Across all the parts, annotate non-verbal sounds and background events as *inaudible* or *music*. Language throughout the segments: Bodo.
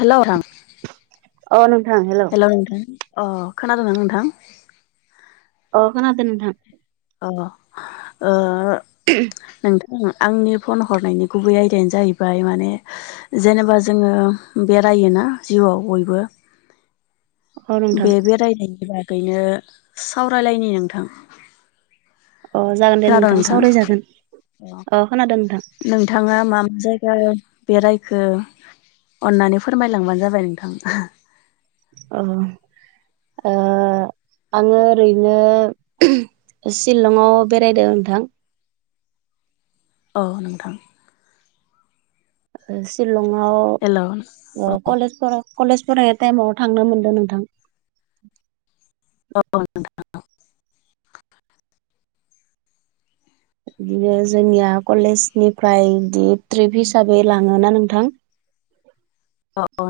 हेलौ नोंथां। अ नोंथां हेल'। हेलौ नोंथां अ खोनादों आं नोंथां? अ खोनादों नोंथां। अ ओ। *inaudible* आंनि फन हरनायनि गुबै आयदायानो जाहै ओमफ्राय माने जेनेबा जोङो बेरायोना जिउआव बयबो अ नोंथां बे बेरायनायनि बागैनो सावरायलायनि नोंथां। अ जागोन दे नोंथां सावरायजागोन अ खोनादों नोंथां। नोंथाङा मा मा जायगा बेरायखो अननानै फोरमायलांबानो जाबाय नोंथां। अ ओ आङो ओरैनो सिलंआव बेरायदों नोंथां। औ नोंथां। शिलंआव हेल' औ ओ कलेज कलेज फरायनाय टाइमाव थांनो मोनदों नोंथां। औ नोंथां। बिदिनो जोंनिया कलेजनिफ्राय बिदि ट्रिप हिसाबै लाङोना नोंथां। अ अ।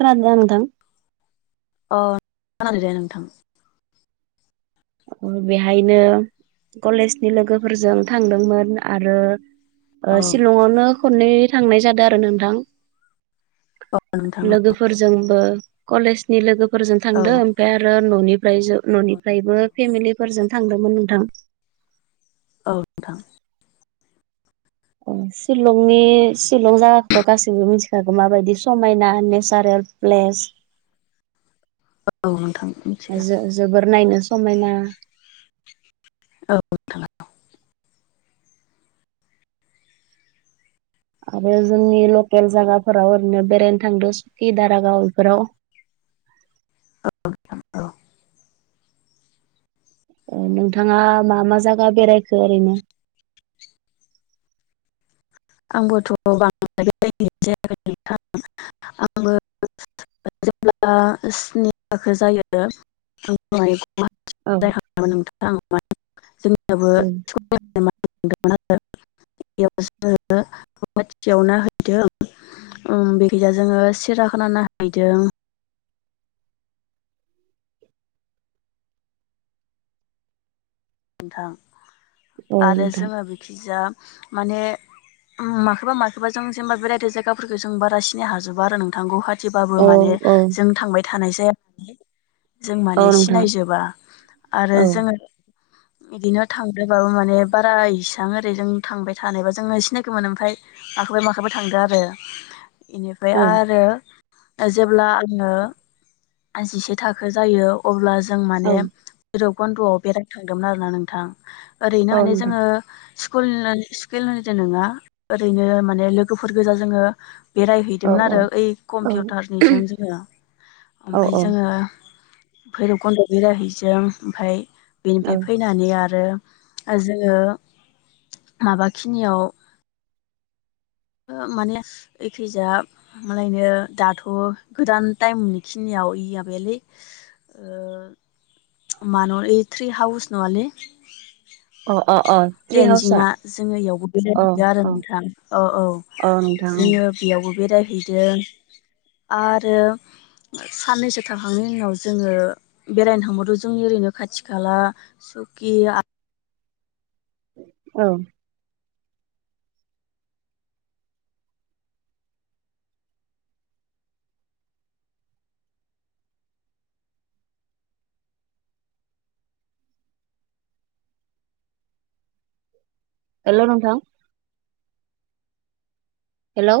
खोनादों ना नोंथां? अ खोनादों दे नोंथां। बेहायनो कलेजनि लोगोफोरजों थांदोंमोन आरो ओ औ शिलङाव खननै थांनाय जादो आरो नोंथां। औ नोंथां लोगोफोरजोंबो कलेजनि लोगोफोरजों औ थांदों। ओमफ्राय आरो न'निफ्रायजो औ न'निफ्रायबो फेमिलिफोरजों थांदोंमोन नोंथां। औ नोंथां। सिलंनि सिलं जायगाखौथ' गासिबो मिथिखागौ माबायदि समायना नेसारेल। प्लेस। औ नोंथां मिथियो। जोबोर नायनो समायना। औ। नोंथाङा आरो जोंनि लकेल जायगाफोराव ओरैनो बेरायनो थांदों सुखि दारागाव बेफोराव औ औ नोंथाङा मा मा जायगा बेरायखो ओरैनो आंबोथ' बांद्राय *unintelligible* आंबो। जेब्ला स्नि थाखो जायो। *inaudible* औ *inaudible* उम बेखिजा जोङो सिराखाना नाहैदों नोंथां आरो जोङो बेखिजा माने माबा माखौबा जों जेनेबा बेरायदो जायगाफोरफोरखौ जों बारा सिनायनो हाजोबा आरो नोंथां गखा एसेबाबो माने औ जों थांबाय थानाय जाया जों औ माने नोंथां सिनायजोबा आरो औ जोङो बिदिनो थांदोबाबो माने बारा इसेबां ओरै जों थांबाय थानायबा जोङो सिनायगोमोनो ओमफ्राय माखैबा माखैबाय थांदों आरो इनिफ्राय औ आरो। जेब्ला आङो जिसे थाखो जायो अब्ला जों माने औ भैरबकन्धआव बेरायनो थांदोंमोन आरोना नोंथां ओरैनो माने नोंथां जोंङो। स्कुल स्कुल निजों नङा ओरैनो माने लोगोफोर गोजा जोंङो। औ बेरायहैदोंमोन औ आरो ओइ औ नोंथां औ कम्पिउटारनिजों औ जोङो औ ओमफ्राय औ जोङो भैरबकन्द' बिराहै जों ओमफ्राय औ बेनिफ्राय फै फैनानै आरो जोङो माबाखिनियाव माने एखैजा। मालायनो दाथ' गोदान टाइमनि खिनियाव इ माबायालै ओ मान' ओइ थ्रि हाउस न'आलै अ अ अ ट्रि हाउसआ टेनजिंआ जोंङो इयावबो अ बेरायहैदों आरो अ नोंथां औ औ। अ नोंथां जोङो बेयावबो बेरायहैदों आरो साननैसो थाखांनायनि उनाव जोंङो बेरायनो थांबावदों जोंनि ओरैनो खाथि खाला। सुखिया औ। हेल' नोंथां हेलौ।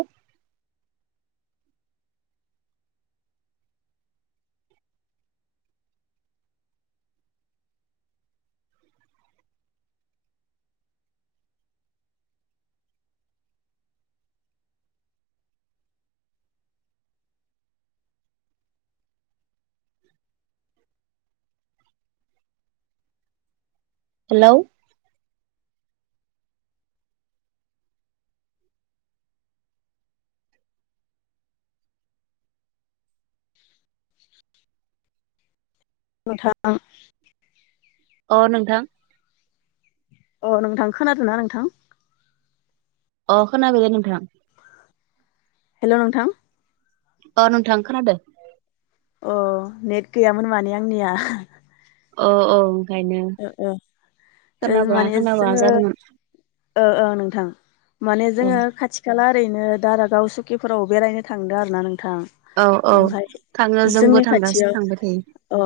हेलौ। *inaudible* नोंथां अ नोंथां। अ नोंथां खोनादों ना नोंथां अ खोनादों नोंथां हेल' नोंथां अ नोंथां खोनादो अ नेट गैयामोन माने आंनिया। अ अ ओ माने खोनाब्ला जोङो जादोंमोन ओ औ नोंथां माने औ जोंङो खाथि खाथि खाला ओरैनो दारागाव सुकिफोराव बेरायनो थांदों आरोना नोंथां औ औ ओमफ्राय थाङो जोंबो जोंनि थांगासिनो खाथियाव थांबाय थायो औ।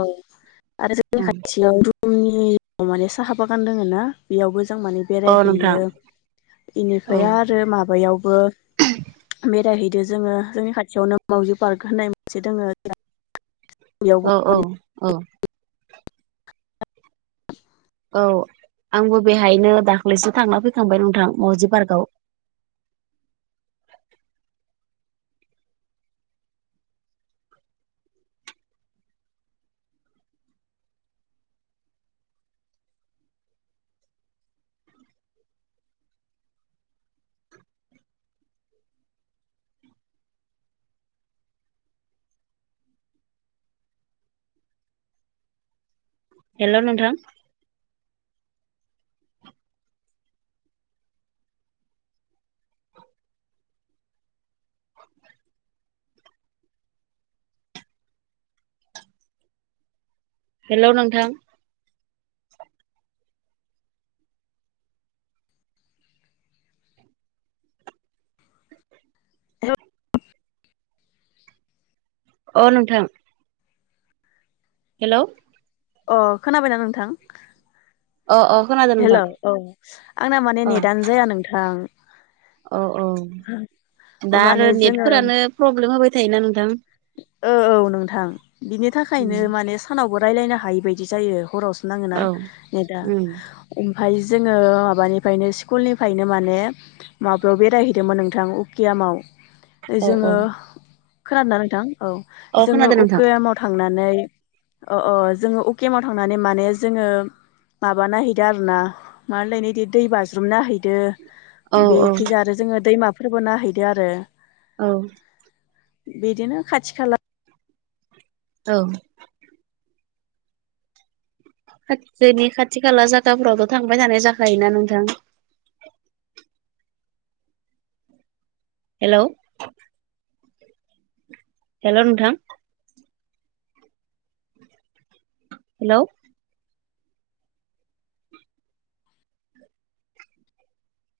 आरो जोंनि औ खाथियाव धुमनि माने साहा बागान दोङो ना बेयावबो जों माने। औ नोंथां बेरायहैयो औ बेनिफ्राय आरो माबायावबो। बेरायहैदो जोंङो जोंनि खाथियावनो मावजि पार्क होननाय मोनसे दोंङो। *inaudible* औ औ औ। औ आंबो बेहायनो दाख्लैसो थांना फैखांबाय नोंथां माउजि पार्कआव। हेल' नोंथां। *inaudible* हेलौ नोंथां। अ नोंथां। हेलौ अ खोनाबायना नोंथां? अ अ खोनादो हेलौ औ आंना माने नेटआनो जाया नोंथां। औ औ। दा माने आरो जोङो नेटफोरानो प्रब्लेम होबाय थायोना नोंथां। औ औ नोंथां बिनि थाखायनो माने सानावबो रायलायनो हायि बायदि जायो हरावसो नाङोना औ नेटा। उम ओमफ्राय जोङो माबानिफायनो स्कुलनिफायनो माने माबायाव बेरायहैदोंमोन नोंथां उकियामाव जोङो खोनादोंना नोंथां? औ अ जोङो खोनादों नोंथां उकियामाव थांनानै औ औ जोङो उकियामाव थांनानै माने जोङो माबा नायहै आरोना दै बाज्रुम नाहैदो औ बेखैजा आरो जोङो दै फोरबो नाहैदो आरो। औ बिदिनो खाथि खाला औ खाथथिनि खाथि खाला जागाफोरावथ थांबाय थानाय जाखायोना नोंथां। हेलौ हेलौ नोंथां। हेलौ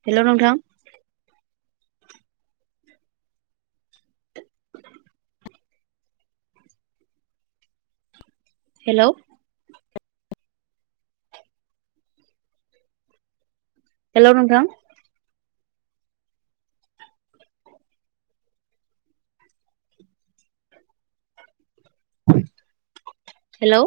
हेलौ नोंथां। हेलौ हेलौ नों हेलौ